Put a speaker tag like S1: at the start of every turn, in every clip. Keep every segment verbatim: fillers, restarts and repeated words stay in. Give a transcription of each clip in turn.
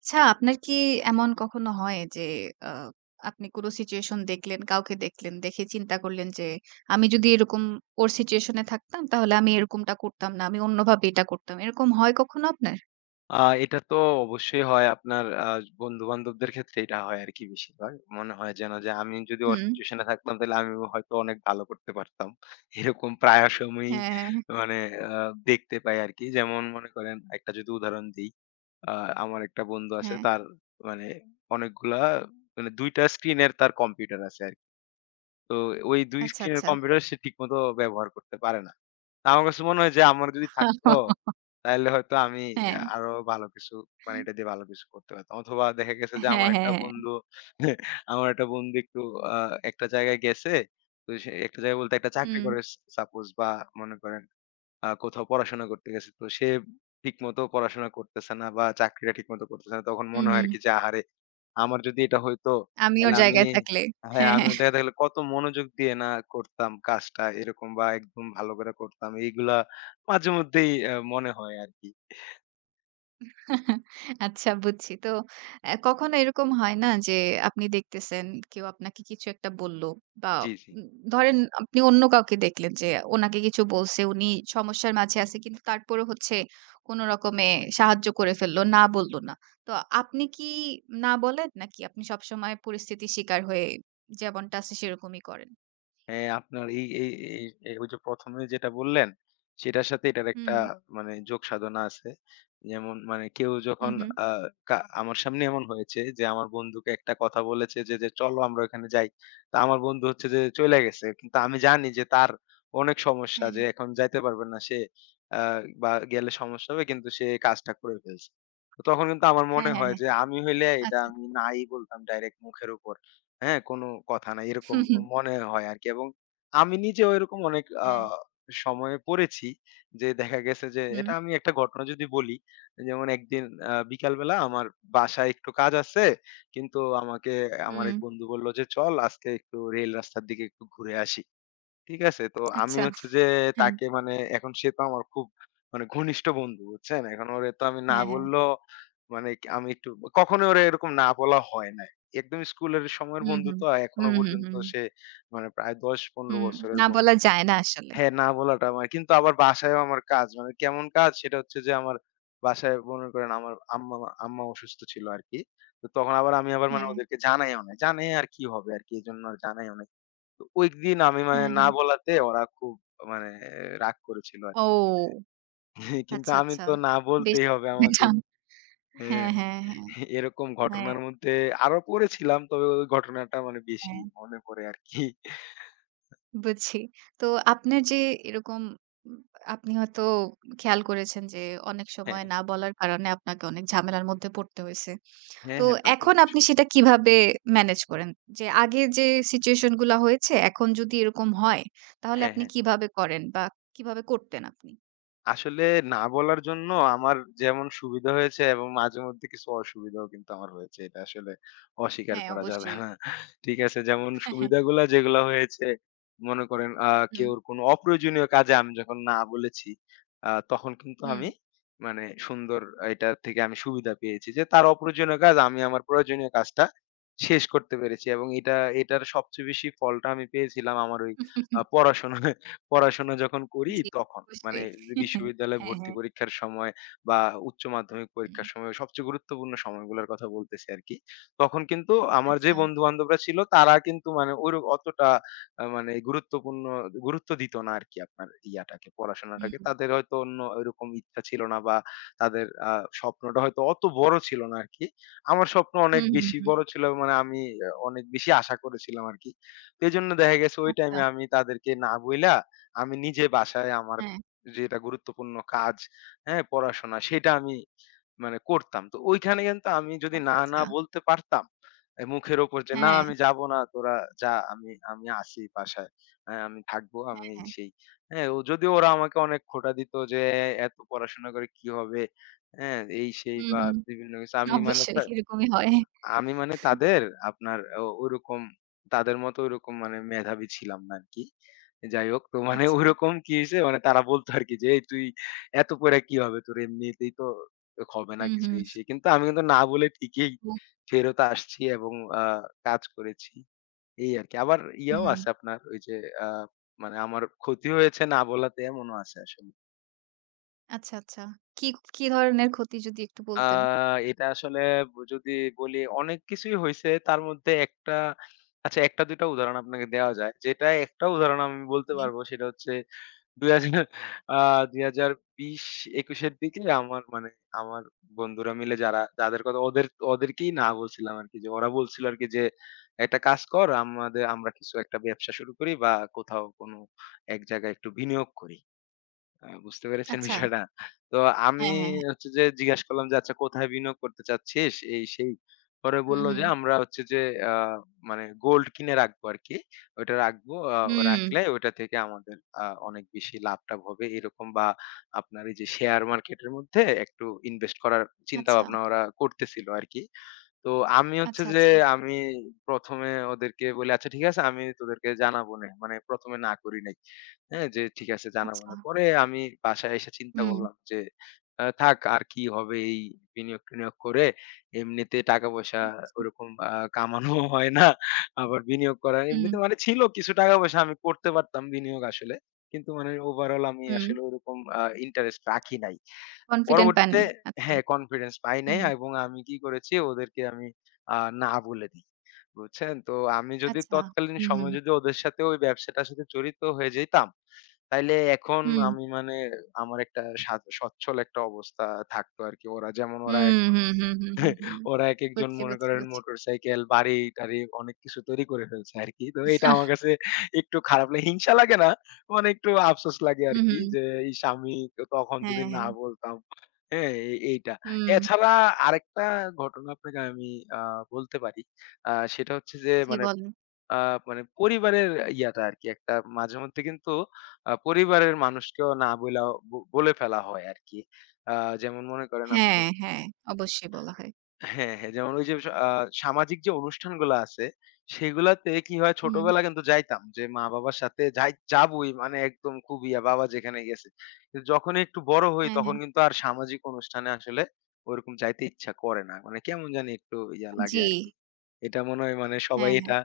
S1: আচ্ছা, আপনার কি এমন কখনো হয় যে আ আপনি কোন সিচুয়েশন দেখলেন, কাউকে দেখলেন, দেখে চিন্তা করলেন যে আমি যদি এরকম ওর সিচুয়েশন এ থাকতাম তাহলে আমি এরকমটা করতাম না। আমি অন্যভাবে এটা করতাম। এরকম হয় কখনো আপনার?
S2: আ এটা তো অবশ্যই হয় আপনার আ বন্ধু-বান্ধবদের ক্ষেত্রে এটা হয় আরকি বেশিরভাগ। মনে হয় যেন যে আমি যদি ওর
S1: হুম।
S2: সিচুয়েশন এ থাকতাম তাহলে আমিও হয়তো অনেক ভালো করতে পারতাম। এরকম প্রায় সময়ই
S1: হ্যাঁ, হ্যাঁ,
S2: মানে আ দেখতে পাই আরকি। যেমন মনে করেন একটা যদি উদাহরণ দেই, আ আমার একটা বন্ধু আছে
S1: হ্যাঁ।
S2: তার মানে অনেকগুলা মানে ২ টা স্ক্রিনের তার কম্পিউটার আছে আরকি। তো ওই দুই
S1: আচ্ছা,
S2: স্ক্রিনের
S1: আচ্ছা।
S2: কম্পিউটার সে ঠিকমতো ব্যবহার করতে পারে না। আমার কাছে মনে হয় যে আমার যদি থাকতো, তাইলে হয়তো আমি
S1: হ্যাঁ।
S2: আ আরো ভালো কিছু মানে এটা দিয়ে ভালো কিছু করতে পারতাম। অথবা দেখা গেছে যে
S1: হ্যাঁ,
S2: আমার
S1: হ্যাঁ,
S2: একটা
S1: হ্যাঁ।
S2: বন্ধু আমার একটা বন্ধু একটু আ একটা জায়গায় গেছে। তো সে একটা জায়গায় বলতে একটা চাকরি
S1: হুম,
S2: করে স সাপোজ বা মনে করেন আ কোথাও পড়াশোনা করতে গেছে। তো সে ঠিকমতো পড়াশোনা করতেছে না বা চাকরিটা ঠিকমতো করতেছে না। তখন
S1: হুম,
S2: মনে হয়
S1: হুম।
S2: আরকি যে, "আহারে! আমার যদি এটা হইতো
S1: আমি ওর
S2: তাহলে আমি।"
S1: জায়গায় থাকলে।
S2: হ্যাঁ,
S1: হ্যাঁ,
S2: আমি
S1: হ্যাঁ।
S2: দেখা গেল কত মনোযোগ দিয়ে না করতাম কাজটা এরকম বা একদম ভালো করে করতাম। এইগুলা মাঝেমধ্যেই অ্যা মনে হয় আরকি।
S1: আচ্ছা, বুঝছি। তো অ্যা কখনো এরকম হয় না যে আপনি দেখতেছেন কেউ আপনাকে কিছু একটা বলল বা
S2: জি, জি।
S1: উম ধরেন আপনি অন্য কাউকে দেখলেন যে ওনাকে কিছু বলছে, উনি সমস্যার মাঝে আছে কিন্তু তারপরেও হচ্ছে কোন রকমে সাহায্য করে ফেললো, না বলল না। তো আপনি কি না বলেন নাকি আপনি সবসময় পরিস্থিতির শিকার হয়ে যেমনটা আছে সেরকমই করেন?
S2: হ্যাঁ, আপনার এই এই এই এই ওই যে ১ম এ যেটা বললেন, সেটার সাথে এটার একটা
S1: হুম,
S2: মানে যোগসাধনা আছে। যেমন মানে কেউ
S1: হুম,
S2: যখন
S1: হুম।
S2: আ কা আমার সামনে এমন হয়েছে যে, আমার বন্ধুকে একটা কথা বলেছে যে, যে "চলো আমরা ওখানে যাই।" তো আমার বন্ধু হচ্ছে যে চইলা গেছে। কিন্তু আমি জানি যে তার অনেক সমস্যা
S1: হ্যাঁ,
S2: যে
S1: হ্যাঁ।
S2: এখন যাইতে পারবে না সে আ বা গেলে সমস্যা হবে কিন্তু সে কাজটা করে ফেলছে। তো তখন কিন্তু আমার
S1: হ্যাঁ,
S2: মনে
S1: হ্যাঁ,
S2: হয়
S1: হ্যাঁ।
S2: যে আমি হইলে এটা
S1: আচ্ছা।
S2: আমি নাই বলতাম ডাইরেক্ট মুখের উপর। হ্যাঁ, কোনো কথা নাই। এরকম
S1: হুম, হুম।
S2: মনে হয় আরকি। এবং আমি নিজেও এরকম অনেক আ
S1: হ্যাঁ।
S2: সময়ে পড়েছি যে দেখা গেছে যে
S1: হুম।
S2: এটা আমি একটা ঘটনা যদি বলি, যেমন একদিন আ বিকালবেলা আমার বাসায় একটু কাজ আছে। কিন্তু আমাকে আমার
S1: হুম।
S2: এক বন্ধু বলল যে, "চল আজকে একটু রেল রাস্তার দিকে একটু ঘুরে আসি।" ঠিক আছে? তো আমি
S1: আচ্ছা।
S2: হচ্ছে যে
S1: হ্যাঁ,
S2: তাকে মানে এখন সে তো আমার খুব মানে ঘনিষ্ঠ বন্ধু, বুঝছেন? এখন ওরে তো আমি না
S1: হ্যাঁ, হ্যাঁ।
S2: বললেও মানে ক আমি একটু কখনোই ওরে এরকম না বলা হয় নাই। একদম স্কুলের সময়ের
S1: হুম,
S2: বন্ধু
S1: হুম।
S2: তো আর এখনো
S1: হুম, হুম,
S2: পর্যন্ত
S1: হুম,
S2: সে মানে প্রায় দশ পনেরো
S1: হুম।
S2: বছরের
S1: না
S2: বন্ধু।
S1: বলা যায় না আসলে।
S2: হ্যাঁ, না বলাটা আমার কিন্তু আবার বাসায়ও আমার কাজ মানে কেমন কাজ সেটা হচ্ছে যে আমার বাসায় মনে করেন আমার আম্মা আম্মা অসুস্থ ছিল আরকি। তো তখন আবার আমি আবার মানে
S1: হ্যাঁ,
S2: ওদেরকে জানাইও নাই। জানাইয়া আর কি হবে আরকি এজন্য আর জানাইও নাই। তো ওইদিন আমি মানে
S1: হ্যাঁ,
S2: না
S1: হ্যাঁ।
S2: বলাতে ওরা খুব মানে রাগ করেছিল আরকি।
S1: ও!
S2: কিন্তু
S1: আচ্ছা,
S2: আমি
S1: আচ্ছা।
S2: তো না
S1: বেশ
S2: বলতেই হবে
S1: খারাপ
S2: আমাকে।
S1: এটা। হ্যাঁ,
S2: হ্যাঁ।
S1: হ্যাঁ, হ্যাঁ,
S2: এরকম
S1: হ্যাঁ,
S2: ঘটনার মধ্যে আরো পড়েছিলাম। তবে ওই ঘটনাটা মানে বেশি
S1: হ্যাঁ।
S2: মনে পড়ে আরকি।
S1: বুঝছি। তো আপনার যে এরকম উম আপনি হয়তো খেয়াল করেছেন যে অনেক
S2: হ্যাঁ।
S1: সময় না বলার কারণে আপনাকে অনেক ঝামেলার মধ্যে পড়তে হইছে।
S2: হ্যাঁ,
S1: তো
S2: হ্যাঁ, তা তো
S1: এখন
S2: অবশ্যই।
S1: আপনি সেটা কিভাবে ম্যানেজ করেন? যে আগে যে সিচুয়েশন গুলা হয়েছে এখন যদি এরকম হয় তাহলে
S2: হ্যাঁ,
S1: আপনি
S2: হ্যাঁ।
S1: কিভাবে করেন বা কিভাবে করতেন আপনি?
S2: আসলে না বলার জন্য আমার যেমন সুবিধা হয়েছে এবং মাঝেমধ্যে কিছু অসুবিধাও কিন্তু আমার হয়েছে। এটা আসলে অস্বীকার
S1: হ্যাঁ,
S2: করা যাবে
S1: অবশ্যই।
S2: না। ঠিক আছে? যেমন
S1: হ্যাঁ, হ্যাঁ।
S2: সুবিধাগুলা যেগুলা হয়েছে মনে করেন আ
S1: হুম,
S2: কেউর কোনো অপ্রয়োজনীয় কাজে আমি যখন না বলেছি, আ তখন কিন্তু
S1: হুম।
S2: আমি মানে সুন্দর এটা থেকে আমি সুবিধা পেয়েছি যে তার অপ্রয়োজনীয় কাজ আমি আমার প্রয়োজনীয় কাজটা শেষ করতে পেরেছি এবং এটা এটার সবচেয়ে বেশি ফলটা আমি পেয়েছিলাম আমার ওই আ পড়াশোনায়। পড়াশোনা যখন করি
S1: জি,
S2: তখন। মানে
S1: অবশ্যই।
S2: যে বিশ্ববিদ্যালয়ে
S1: হ্যাঁ,
S2: ভর্তি
S1: হ্যাঁ।
S2: পরীক্ষার সময় বা উচ্চ মাধ্যমিক
S1: হুম।
S2: পরীক্ষার সময় সবচেয়ে গুরুত্বপূর্ণ সময়গুলোর কথা বলতেছি আরকি। তখন কিন্তু আমার যে
S1: আচ্ছা।
S2: বন্ধু-বান্ধবরা ছিল তারা কিন্তু মানে ওইর অতটা আ মানে গুরুত্বপূর্ণ গুরুত্ব দিত না আরকি আপনার ইয়াটাকে, পড়াশোনাটাকে।
S1: হুম।
S2: তাদের হয়তো অন্য ওইরকম ইচ্ছা ছিল না বা তাদের আ স্বপ্নটা হয়তো অত বড় ছিল না আরকি। আমার স্বপ্ন অনেক
S1: হুম, হুম,
S2: বেশি
S1: হুম।
S2: বড় ছিল মানে আমি আহ, অনেক বেশি আশা করেছিলাম আরকি। তো এজন্য দেখা গেছে ওই
S1: আচ্ছা।
S2: টাইমে আমি তাদেরকে না বইলা আমি নিজে বাসায় আমার
S1: হ্যাঁ।
S2: যেটা গুরুত্বপূর্ণ কাজ, হ্যাঁ? পড়াশোনা সেটা আমি মানে করতাম। তো ওইখানে কিন্তু আমি যদি
S1: আচ্ছা,
S2: না, না
S1: আচ্ছা।
S2: বলতে পারতাম, এ মুখের উপর যে, "না
S1: হ্যাঁ,
S2: আমি যাব না, তোরা যা আমি আমি আছি বাসায়। হ্যাঁ, আমি থাকবো, আমি
S1: হ্যাঁ,
S2: এই
S1: হ্যাঁ।
S2: সেই।" হ্যাঁ, ও যদিও ওরা আমাকে অনেক খোঁটা দিত যে, "এত পড়াশোনা করে কি হবে?" হ্যাঁ? এই সেই
S1: হুম,
S2: বা
S1: হুম।
S2: বিভিন্ন কিছু। আমি মানে
S1: অবশ্যই এরকমই হয়।
S2: আমি মানে তাদের আপনার ও ওইরকম তাদের মতো ওইরকম মানে মেধাবী ছিলাম না আরকি। যাই হোক তো মানে
S1: আচ্ছা।
S2: ওইরকম কি হইছে মানে তারা বলতো আরকি যে, "এই তুই এত পইড়া কি হবে? তোর এমনিতেই তো হবে না
S1: হুম,
S2: কিছু
S1: হুম।
S2: এই সেই।" কিন্তু আমি কিন্তু না বলে ঠিকই
S1: উ
S2: ফেরত আসছি এবং আ কাজ করেছি। এই আরকি। আবার ইয়াও
S1: হুম।
S2: আছে আপনার ওই যে আ মানে আমার ক্ষতি হয়েছে না বলাতে এমনও আছে আসলে।
S1: আচ্ছা, আচ্ছা। কি, কি ধরনের ক্ষতি যদি একটু
S2: আ
S1: বলতেন?
S2: এটা আসলে ব যদি বলি অনেক কিছুই হইছে। তার মধ্যে একটা আচ্ছা ১ টা ২ টা উদাহরণ আপনাকে দেওয়া যায়। যেটা একটা উদাহরণ আমি বলতে
S1: জি।
S2: পারবো সেটা হচ্ছে দুই হাজার আ দুই হাজার বিশ একুশ এর দিকে আমার মানে আমার বন্ধুরা মিলে যারা যাদের কথা ওদের ওদেরকেই না বলছিলাম আরকি যে ওরা বলছিল আরকি যে, "একটা কাজ কর আমাদের আমরা কিছু একটা ব্যবসা শুরু করি বা কোথাও কোনো এক জায়গায় একটু বিনিয়োগ করি।" আ বুঝতে পেরেছেন
S1: আচ্ছা।
S2: বিষয়টা? তো আমি
S1: হ্যাঁ, হ্যাঁ, হ্যাঁ।
S2: হচ্ছে যে জিজ্ঞেস করলাম যে, "আচ্ছা কোথায় বিনিয়োগ করতে চাচ্ছিস?" এই সেই। পরে
S1: হুম,
S2: বলল যে,
S1: হুম।
S2: "আমরা হচ্ছে যে আ মানে গোল্ড কিনে রাখবো আরকি। ওইটা রাখবো। আ
S1: হুম।
S2: রাখলে ওইটা থেকে আমাদের আ অনেক বেশি লাভ-টাভ হবে।" এরকম বা আপনার এই যে শেয়ার মার্কেটের মধ্যে একটু ইনভেস্ট করার
S1: আচ্ছা,
S2: চিন্তাভাবনা ওরা করতেছিল আরকি। তো আমি হচ্ছে
S1: আচ্ছা,
S2: যে
S1: আচ্ছা,
S2: আমি ১ম এ ওদেরকে বলি, "আচ্ছা ঠিক আছে আমি তোদেরকে জানাবোনে।" মানে ১ম এ না করি নাই। হ্যাঁ? যে ঠিক আছে জানাবো
S1: আচ্ছা।
S2: না। পরে আমি বাসায় এসে চিন্তা
S1: হুম।
S2: করলাম যে আ থাক আর কি হবে এই বিনিয়োগ-টিনিয়োগ করে। এমনিতে টাকা-পয়সা ওরকম আ কামানোও হয় না। আবার বিনিয়োগ করা
S1: হুম,
S2: এমনিতে মানে ছিল কিছু টাকা-পয়সা আমি করতে পারতাম বিনিয়োগ আসলে। কিন্তু মানে ওভারঅল আমি
S1: হুম।
S2: আসলে ওরকম আ ইন্টারেস্ট রাখি নাই।
S1: কনফিডেন্ট
S2: পরবর্তীতে
S1: পাননি। আচ্ছা।
S2: হ্যাঁ, কনফিডেন্স পাই
S1: হুম,
S2: নাই
S1: হুম।
S2: এবং আমি কি করেছি ওদেরকে আমি আ না বলে দেই। বুঝছেন? তো আমি যদি
S1: আচ্ছা।
S2: তৎকালীন
S1: হুম, হুম।
S2: সময়ে যদি ওদের সাথে ওই ব্যবসাটার সাথে জড়িত হয়ে যেতাম, তাইলে এখন
S1: হুম।
S2: আমি মানে আমার একটা সা সচ্ছল একটা অবস্থা থাকতো আরকি। ওরা যেমন ওরা
S1: হুম,
S2: এখন
S1: হুম, হুম, হুম, হুম, হুম।
S2: ওরা একেকজন
S1: বুঝছি,
S2: মনে
S1: বুঝছি,
S2: করেন
S1: বুঝছি।
S2: মোটরসাইকেল, বাড়ি-টাড়ি অনেক কিছু তৈরি করে ফেলছে আরকি। তো এটা আমার কাছে একটু খারাপ লাগে। হিংসা লাগে না। মানে একটু আফসোস লাগে
S1: হুম,
S2: আরকি
S1: হুম।
S2: যে, ইস! আমি তো তখন যদি
S1: হ্যাঁ,
S2: না
S1: হ্যাঁ।
S2: বলতাম। হ্যাঁ? এ এইটা।
S1: হুম।
S2: এছাড়া আরেকটা ঘটনা আপনাকে আমি আ বলতে পারি। আ সেটা হচ্ছে যে
S1: জি,
S2: মানে
S1: বলেন।
S2: আ মানে পরিবারের ইয়াটা আরকি একটা মাঝে মধ্যে কিন্তু আ পরিবারের মানুষকেও না বইলা ব বলে ফেলা হয় আরকি। আ যেমন মনে করেন আপনি
S1: হ্যাঁ, হ্যাঁ। অবশ্যই বলা হয়।
S2: হ্যাঁ, হ্যাঁ। যেমন ওই যে আ সামাজিক যে অনুষ্ঠানগুলা আছে, সেগুলাতে কি হয়
S1: হুম।
S2: ছোটবেলায় কিন্তু যাইতাম। যে মা-বাবার সাথে যাই যাবোই মানে একদম খুব ইয়া বাবা যেখানে গেছে। কিন্তু যখনই একটু বড় হই
S1: হ্যাঁ,
S2: তখন
S1: হ্যাঁ।
S2: কিন্তু আর সামাজিক অনুষ্ঠানে আসলে ওরকম যাইতে ইচ্ছা করে না। মানে কেমন জানি একটু ইয়া লাগে
S1: জি।
S2: আরকি। এটা মনে হয় মানে সবাই
S1: হ্যাঁ, হ্যাঁ।
S2: এটা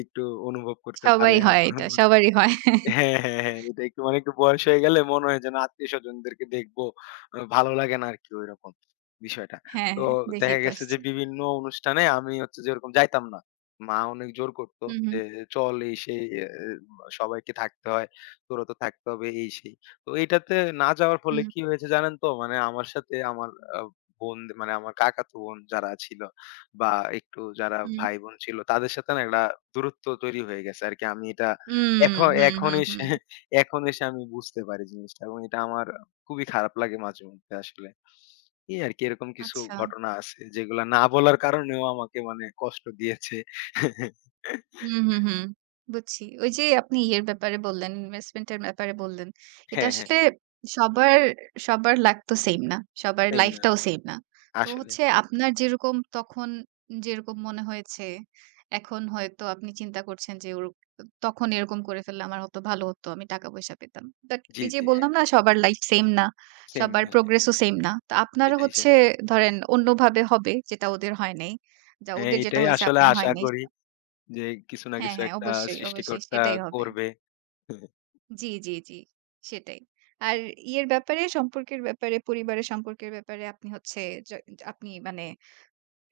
S2: একটু অনুভব করতে পারে।
S1: সবাই হয় এটা। সবারই হয়।
S2: হ্যাঁ, হ্যাঁ, হ্যাঁ। এটা একটু মানে একটু বয়স হয়ে গেলে মনে হয় যে না আত্মীয়স্বজনদেরকে দেখবো। আ ভালো লাগে না আরকি ঐরকম বিষয়টা।
S1: হ্যাঁ,
S2: তো
S1: হ্যাঁ।
S2: দেখা
S1: দেখেই তো
S2: গেছে যে
S1: আসছি।
S2: বিভিন্ন অনুষ্ঠানে আমি হচ্ছে যে ওরকম যাইতাম না। মা অনেক জোর করত
S1: হুম, হুম,
S2: যে, "চল এই সেই এ এ সবাইকে থাকতে হয়। তোরও তো থাকতে হবে এই সেই।" তো এইটাতে না যাওয়ার ফলে
S1: হুম,
S2: কি হয়েছে জানেন তো? মানে আমার সাথে আমার আ বোন মানে আমার কাকাতো বোন যারা ছিল বা একটু যারা
S1: হুম।
S2: ভাই-বোন ছিল তাদের সাথে না একটা দূরত্ব তৈরি হয়ে গেছে আরকি। আমি এটা
S1: হুম,
S2: এখন
S1: হুম,
S2: এখন
S1: হুম,
S2: এসে
S1: হুম।
S2: এখন এসে আমি বুঝতে পারি জিনিসটা এবং এটা আমার খুবই খারাপ লাগে মাঝেমধ্যে আসলে। এই আরকি এরকম কিছু
S1: আচ্ছা।
S2: ঘটনা আছে যেগুলা না বলার কারণেও আমাকে মানে কষ্ট দিয়েছে।
S1: হুম, হুম, হুম। বুঝছি। ওই যে আপনি ইয়ের ব্যাপারে বললেন, ইনভেস্টমেন্ট এর ব্যাপারে বললেন। এটা
S2: হ্যাঁ, হ্যাঁ,
S1: আসলে সবার, সবার লাক তো সেইম না। সবার
S2: সেম না
S1: লাইফটাও সেইম না। তো
S2: আসলে।
S1: হচ্ছে আপনার যেরকম তখন যেরকম মনে হয়েছে, এখন হয়তো আপনি চিন্তা করছেন যে ওর তখন এরকম করে ফেললে আমার হয়তো ভালো হতো। আমি টাকা-পয়সা পেতাম। বাট
S2: জি,
S1: এই যে
S2: জি, হ্যাঁ,
S1: বললাম না, সবার লাইফ সেইম না।
S2: সেম
S1: সবার
S2: না আসলে।
S1: প্রোগ্রেস ও সেইম না। তো আপনারও
S2: এটাই সে
S1: হচ্ছে ধরেন অন্যভাবে হবে যেটা ওদের হয় নাই। যা
S2: হ্যাঁ,
S1: ওদের যেটা
S2: এটাই
S1: হইছে
S2: আসলে
S1: আপনার
S2: আশা
S1: হয় নাই।
S2: করি যে কিছু না
S1: হ্যাঁ,
S2: কিছু
S1: হ্যাঁ,
S2: একটা
S1: অবশ্যই, অবশ্যই
S2: সৃষ্টিকর্তা
S1: সেটাই হবে।
S2: করবে।
S1: জি, জি, জি, সেটাই। আর ইয়ের ব্যাপারে, সম্পর্কের ব্যাপারে, পরিবারের সম্পর্কের ব্যাপারে আপনি হচ্ছে য আপনি মানে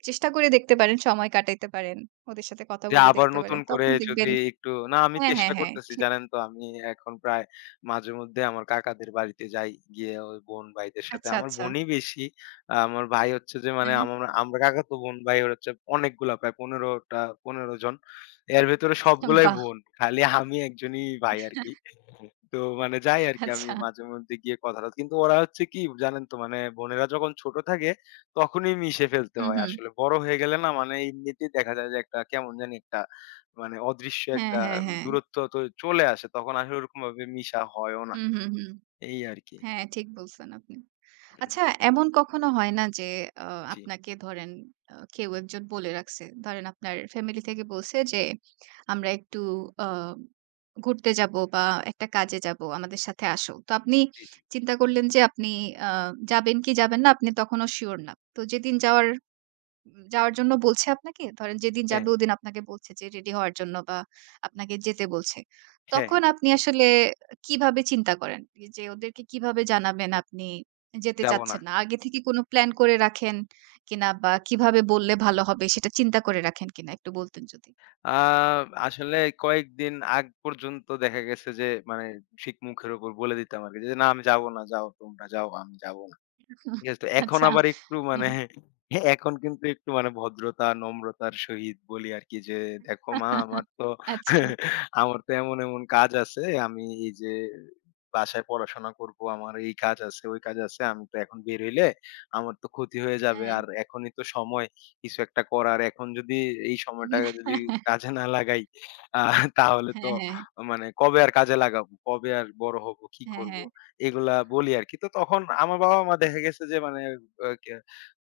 S1: চেষ্টা করে দেখতে পারেন, সময় কাটাইতে পারেন। ওদের সাথে কথা
S2: যে
S1: বলে
S2: আবার
S1: দেখতে
S2: নতুন
S1: পারেন।
S2: করে
S1: তখন দেখবেন
S2: যদি একটু না আমি
S1: হ্যাঁ, হ্যাঁ,
S2: চেষ্টা
S1: হ্যাঁ।
S2: করতেছি
S1: সেটাই।
S2: জানেন তো আমি এখন প্রায় মাঝে মধ্যে আমার কাকাদের বাড়িতে যাই গিয়ে ওই বোন ভাইদের সাথে
S1: আচ্ছা,
S2: আমার
S1: আচ্ছা।
S2: বোনই বেশি আহ, আমার ভাই হচ্ছে যে মানে
S1: হ্যাঁ,
S2: আমার আমরা কাকা তো বোন ভাই ওর হচ্ছে অনেকগুলা প্রায় পনেরোটা পনেরো জন এর ভেতরে সবগুলাই
S1: বাহ!
S2: বোন খালি আমি একজনই ভাই আর কি তো মানে যাই আর কি আমি
S1: আচ্ছা।
S2: মাঝে মধ্যে গিয়ে কথা কিন্তু ওরা হচ্ছে কি জানেন তো মানে বোনেরা যখন ছোট থাকে তখনই মিশে ফেলতে
S1: হুম,
S2: হয়
S1: হুম।
S2: আসলে। বড় হয়ে গেলে না মানে এমনিতেই দেখা যায় যে একটা কেমন জানি একটা মানে অদৃশ্য
S1: হ্যাঁ,
S2: একটা
S1: হ্যাঁ, হ্যাঁ।
S2: দূরত্ব তো চলে আসে। তখন আসলে ওরকমভাবে মিশা হয়ও না।
S1: হুম, হুম, হুম।
S2: এই আরকি।
S1: হ্যাঁ, ঠিক বলছেন আপনি।
S2: হুম,
S1: আচ্ছা, এমন কখনো হয় না যে আ
S2: জি,
S1: আপনাকে ধরেন আ কেউ একজন বলে রাখছে। ধরেন আপনার ফ্যামিলি থেকে বলছে যে, "আমরা একটু আ ঘুরতে যাবো বা একটা কাজে যাবো। আমাদের সাথে আসো।" তো আপনি
S2: জি, জি।
S1: চিন্তা করলেন যে আপনি আ যাবেন কি যাবেন না আপনি তখনও সিউর না। তো যেদিন যাওয়ার, যাওয়ার জন্য বলছে আপনাকে, ধরেন যেদিন
S2: হ্যাঁ,
S1: যাবে ওদিন আপনাকে বলছে যে রেডি হওয়ার জন্য বা আপনাকে যেতে বলছে।
S2: হ্যাঁ, হ্যাঁ।
S1: তখন আপনি আসলে কিভাবে চিন্তা করেন? যে ওদেরকে কিভাবে জানাবেন আপনি যেতে
S2: যাব না।
S1: চাচ্ছেন না? আগে থেকে কোনো প্ল্যান করে রাখেন কিনা বা কিভাবে বললে ভালো হবে সেটা চিন্তা করে রাখেন কিনা একটু বলতেন যদি?
S2: আ আসলে কয়েকদিন আগ পর্যন্ত দেখা গেছে যে মানে ঠিক মুখের উপর বলে দিতাম আরকি যে, "না আমি যাব না। যাও তোমরা যাও, আমি যাব না।" ঠিক আছে? তো এখন
S1: আচ্ছা।
S2: আবার একটু মানে এখন কিন্তু একটু মানে ভদ্রতা, নম্রতার সহিত বলি আরকি যে, "দেখো মা আমার তো
S1: আচ্ছা।
S2: আমার তো এমন, এমন কাজ আছে। আমি এই যে বাসায় পড়াশোনা করব। আমার এই কাজ আছে, ওই কাজ আছে। আমি তো এখন বের হইলে আমার তো ক্ষতি হয়ে যাবে।
S1: হ্যাঁ।
S2: আর এখনই তো সময় কিছু একটা করার। এখন যদি এই সময়টা যদি কাজে না লাগাই আ তাহলে
S1: হ্যাঁ,
S2: তো
S1: হ্যাঁ। হ্যাঁ, হ্যাঁ।
S2: মানে কবে আর কাজে লাগাবো? কবে আর বড় হব? কি
S1: হ্যাঁ,
S2: করব?"
S1: হ্যাঁ।
S2: এগুলা বলি আরকি। তো তখন আমার বাবা-মা দেখা গেছে যে মানে আ কে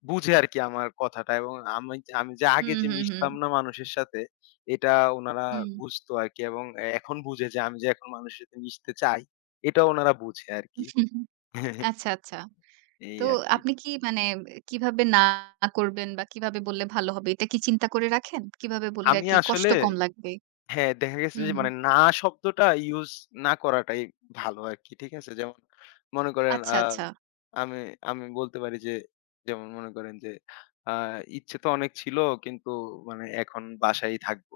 S2: বুঝে আরকি আমার কথাটা এবং আমি আমি যে আগে
S1: হুম,
S2: যে
S1: হুম, হুম।
S2: মিশতাম না মানুষের সাথে, এটা উনারা
S1: হুম।
S2: বুঝতো আরকি এবং এ এখন বুঝে যে আমি যে এখন মানুষের সাথে মিশতে চাই, এটাও উনারা বুঝে আরকি।
S1: আচ্ছা, আচ্ছা।
S2: এই
S1: তো
S2: আরকি।
S1: আপনি কি মানে কিভাবে না করবেন বা কিভাবে বললে ভালো হবে এটা কি চিন্তা করে রাখেন? কিভাবে বললে
S2: আমি
S1: আরকি
S2: আসলে
S1: কষ্ট কম লাগবে?
S2: হ্যাঁ, দেখা গেছে
S1: হুম,
S2: যে
S1: হুম।
S2: মানে না শব্দটা ইউস না করাটাই ভালো আরকি। ঠিক আছে? যেমন মনে করেন আ
S1: আচ্ছা, আচ্ছা।
S2: আমি আমি বলতে পারি যে যেমন মনে করেন যে আ ইচ্ছে তো অনেক ছিল কিন্তু মানে এখন বাসায়ই থাকবো।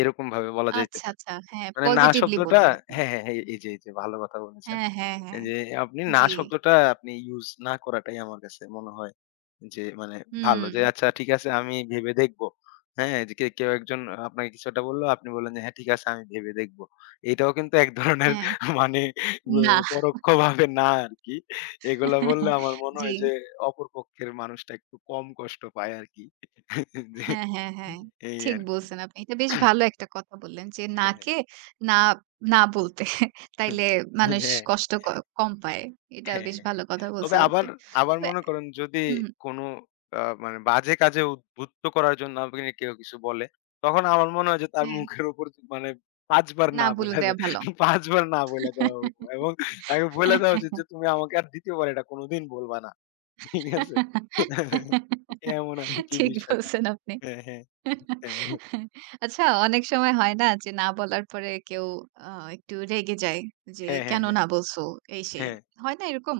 S2: এরকম ভাবে বলা যাইতে
S1: আচ্ছা,
S2: পারে।
S1: আচ্ছা। হ্যাঁ,
S2: মানে না
S1: পজিটিভলি
S2: শব্দটা
S1: বললেন আপনি।
S2: হ্যাঁ, হ্যাঁ, হ্যাঁ, এই যে, এই যে ভালো কথা বলেছেন।
S1: হ্যাঁ, হ্যাঁ,
S2: এই
S1: হ্যাঁ।
S2: যে আপনি না
S1: জি।
S2: শব্দটা আপনি ইউজ না করাটাই আমার কাছে মনে হয় যে মানে ভালো।
S1: হুম।
S2: যে আচ্ছা ঠিক আছে আমি ভেবে দেখব। হ্যাঁ? যে কে কেউ একজন আপনাকে কিছু একটা বলল, আপনি বললেন যে, "হ্যাঁ, ঠিক আছে আমি ভেবে দেখব।" এটাও কিন্তু এক ধরনের
S1: হ্যাঁ।
S2: মানে অ
S1: না।
S2: পরোক্ষভাবে না আরকি। এগুলা বললে আমার মনে
S1: জি।
S2: হয় যে অপর পক্ষের মানুষটা একটু কম কষ্ট পায় আরকি। যে
S1: হ্যাঁ, হ্যাঁ, হ্যাঁ।
S2: এই
S1: ঠিক
S2: আরকি।
S1: বলছেন আপনি। এটা বেশ ভালো একটা কথা বললেন যে না
S2: হ্যাঁ।
S1: কে না, না বলতে। তাইলে মানুষ
S2: হ্যাঁ।
S1: কষ্ট ক কম পায়। এটা
S2: হ্যাঁ,
S1: বেশ
S2: হ্যাঁ। হ্যাঁ।
S1: ভালো কথা
S2: তবে
S1: বলছেন
S2: আবার,
S1: আপনি।
S2: আবার
S1: ব্যা
S2: মনে করেন যদি
S1: হুম,
S2: কোনো আ মানে বাজে কাজে উদ্বুদ্ধ করার জন্য আপনি কেউ কিছু বলে, তখন আমার মনে হয় যে তার
S1: হ্যাঁ।
S2: মুখের উপর মানে ৫ বার
S1: না
S2: না
S1: বলে
S2: বইলা দে
S1: দেয়া ভালো।
S2: পাঁচ বার না বইলা দেওয়া উচিত। এবং তাকে বইলা দেওয়া উচিত যে তুমি আমাকে আর দ্বিতীয় বার এটা কোনোদিন বলবা না। ঠিক আছে? এমন আরকি
S1: ঠিক
S2: বিষয়টা।
S1: বলছেন আপনি।
S2: হ্যাঁ, হ্যাঁ, হ্যাঁ,
S1: আচ্ছা, অনেক সময় হয় না যে না বলার পরে কেউ আ একটু রেগে যায় যে
S2: হ্যাঁ, হ্যাঁ,
S1: কেন
S2: হ্যাঁ,
S1: না বলছো এই সেই।
S2: হ্যাঁ,
S1: হয় না এরকম?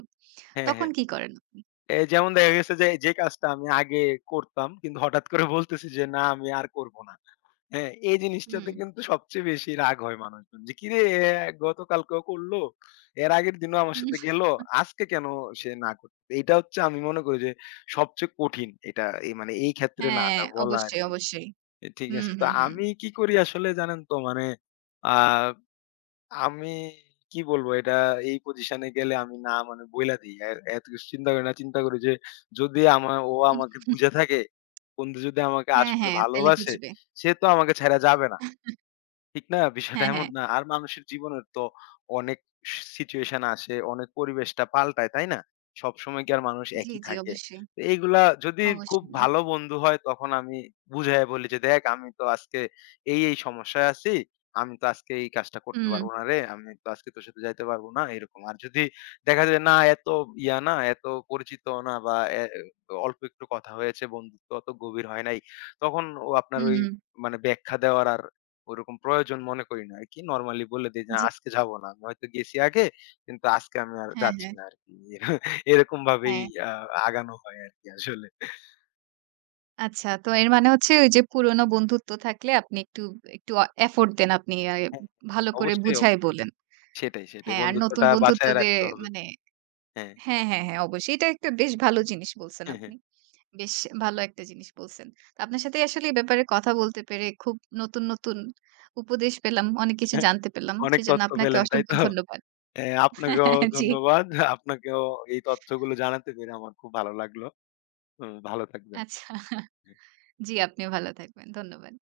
S2: হ্যাঁ,
S1: তখন
S2: হ্যাঁ।
S1: কি করেন আপনি?
S2: এই যেমন দেখা গেছে যে যে কাজটা আমি আগে করতাম কিন্তু হঠাৎ করে বলতেছি যে না আমি আর করব না। হ্যাঁ, এই
S1: হুম।
S2: জিনিসটাতে কিন্তু সবচেয়ে বেশি রাগ হয় মানুষজন যে, "কিরে এ গতকালকেও করলো, এর আগের দিনও আমার
S1: হুম,
S2: সাথে গেল, আজকে কেন সে না করত?" এটা হচ্ছে আমি মনে করি যে সবচেয়ে কঠিন এটা এই মানে এই ক্ষেত্রে
S1: হ্যাঁ,
S2: নাটা বলা
S1: অবশ্যই,
S2: আরকি।
S1: অবশ্যই।
S2: এ ঠিক
S1: হুম,
S2: আছে? তো
S1: হুম, হুম।
S2: আমি কি করি আসলে জানেন তো মানে আ আমি কি বলবো এটা এই পজিশনে গেলে আমি না মানে বইলা দেই। এ এত কিছু চিন্তা করি না। চিন্তা করি যে যদি আমা ও
S1: উহ
S2: আমাকে বুইঝা থাকে, বন্ধু যদি আমাকে
S1: হ্যাঁ,
S2: আসলে
S1: হ্যাঁ, তাইলে
S2: ভালোবাসে
S1: বুঝবে।
S2: সে তো আমাকে ছাইড়া যাবে না। ঠিক না? বিষয়টা
S1: হ্যাঁ,
S2: এমন
S1: হ্যাঁ।
S2: না। আর মানুষের জীবনের তো অনেক সি সিচুয়েশন আসে, অনেক পরিবেশটা পাল্টায়, তাই না? সবসময় কি আর মানুষ
S1: জি,
S2: একই
S1: জি,
S2: থাকে?
S1: অবশ্যই।
S2: তো এইগুলা যদি খুব
S1: অবশ্যই না।
S2: ভালো বন্ধু হয় তখন আমি বুঝাইয়া বলি যে, "দেখ আমি তো আজকে এই, এই সমস্যায় আছি। আমি তো আজকে এই কাজটা করতে
S1: হুম,
S2: পারব না রে। আমি তো আজকে তোর সাথে যাইতে পারব না।" এরকম। আর যদি দেখা যায় না এত ইয়া না, এত পরিচিত না বা এ অল্প একটু কথা হয়েছে, বন্ধুত্ব অত গভীর হয় নাই। তখন ও আপনার
S1: হুম,
S2: ওই
S1: হুম।
S2: মানে ব্যাখ্যা দেওয়ার আর ওরকম প্রয়োজন মনে করি না আরকি। নরমালি বলে দেই যে,
S1: জি।
S2: "আজকে যাবো না। আমি হয়তো গেছি আগে, কিন্তু আজকে আমি আর
S1: হ্যাঁ,
S2: যাচ্ছি
S1: হ্যাঁ,
S2: না আরকি।" এরকম ভাবেই
S1: হ্যাঁ।
S2: আ আগানো হয় আরকি আসলে।
S1: আচ্ছা, তো এর মানে হচ্ছে ওই যে পুরনো বন্ধুত্ব থাকলে আপনি একটু একটু অ এফোর্ট দেন আপনি আ
S2: হ্যাঁ,
S1: ভালো করে
S2: অবশ্যই,
S1: বুঝায়
S2: অবশ্যই।
S1: বলেন।
S2: সেটাই, সেটাই।
S1: হ্যাঁ, আর নতুন
S2: বন্ধুত্বটা
S1: বন্ধুত্ব
S2: বাঁচায়
S1: দিয়ে
S2: রাখতে হবে।
S1: মানে
S2: হ্যাঁ।
S1: হ্যাঁ, হ্যাঁ, হ্যাঁ, অবশ্যই। এটা একটা বেশ ভালো জিনিস বলছেন আপনি। বেশ ভালো একটা জিনিস বলছেন। তো আপনার সাথে আসলে এই ব্যাপারে কথা বলতে পেরে খুব নতুন, নতুন উপদেশ পেলাম। অনেক কিছু জানতে পেলাম।
S2: অনেক
S1: সেজন্য
S2: তথ্য
S1: আপনাকে
S2: পেলেন, তাই
S1: অসংখ্য
S2: তো?
S1: ধন্যবাদ।
S2: হ্যাঁ, আপনাকেও
S1: জি,
S2: ধন্যবাদ। আপনাকেও এই তথ্যগুলো জানাতে পেরে আমার খুব ভালো লাগলো। উ ভালো থাকবেন।
S1: আচ্ছা। জি, আপনিও ভালো থাকবেন। ধন্যবাদ।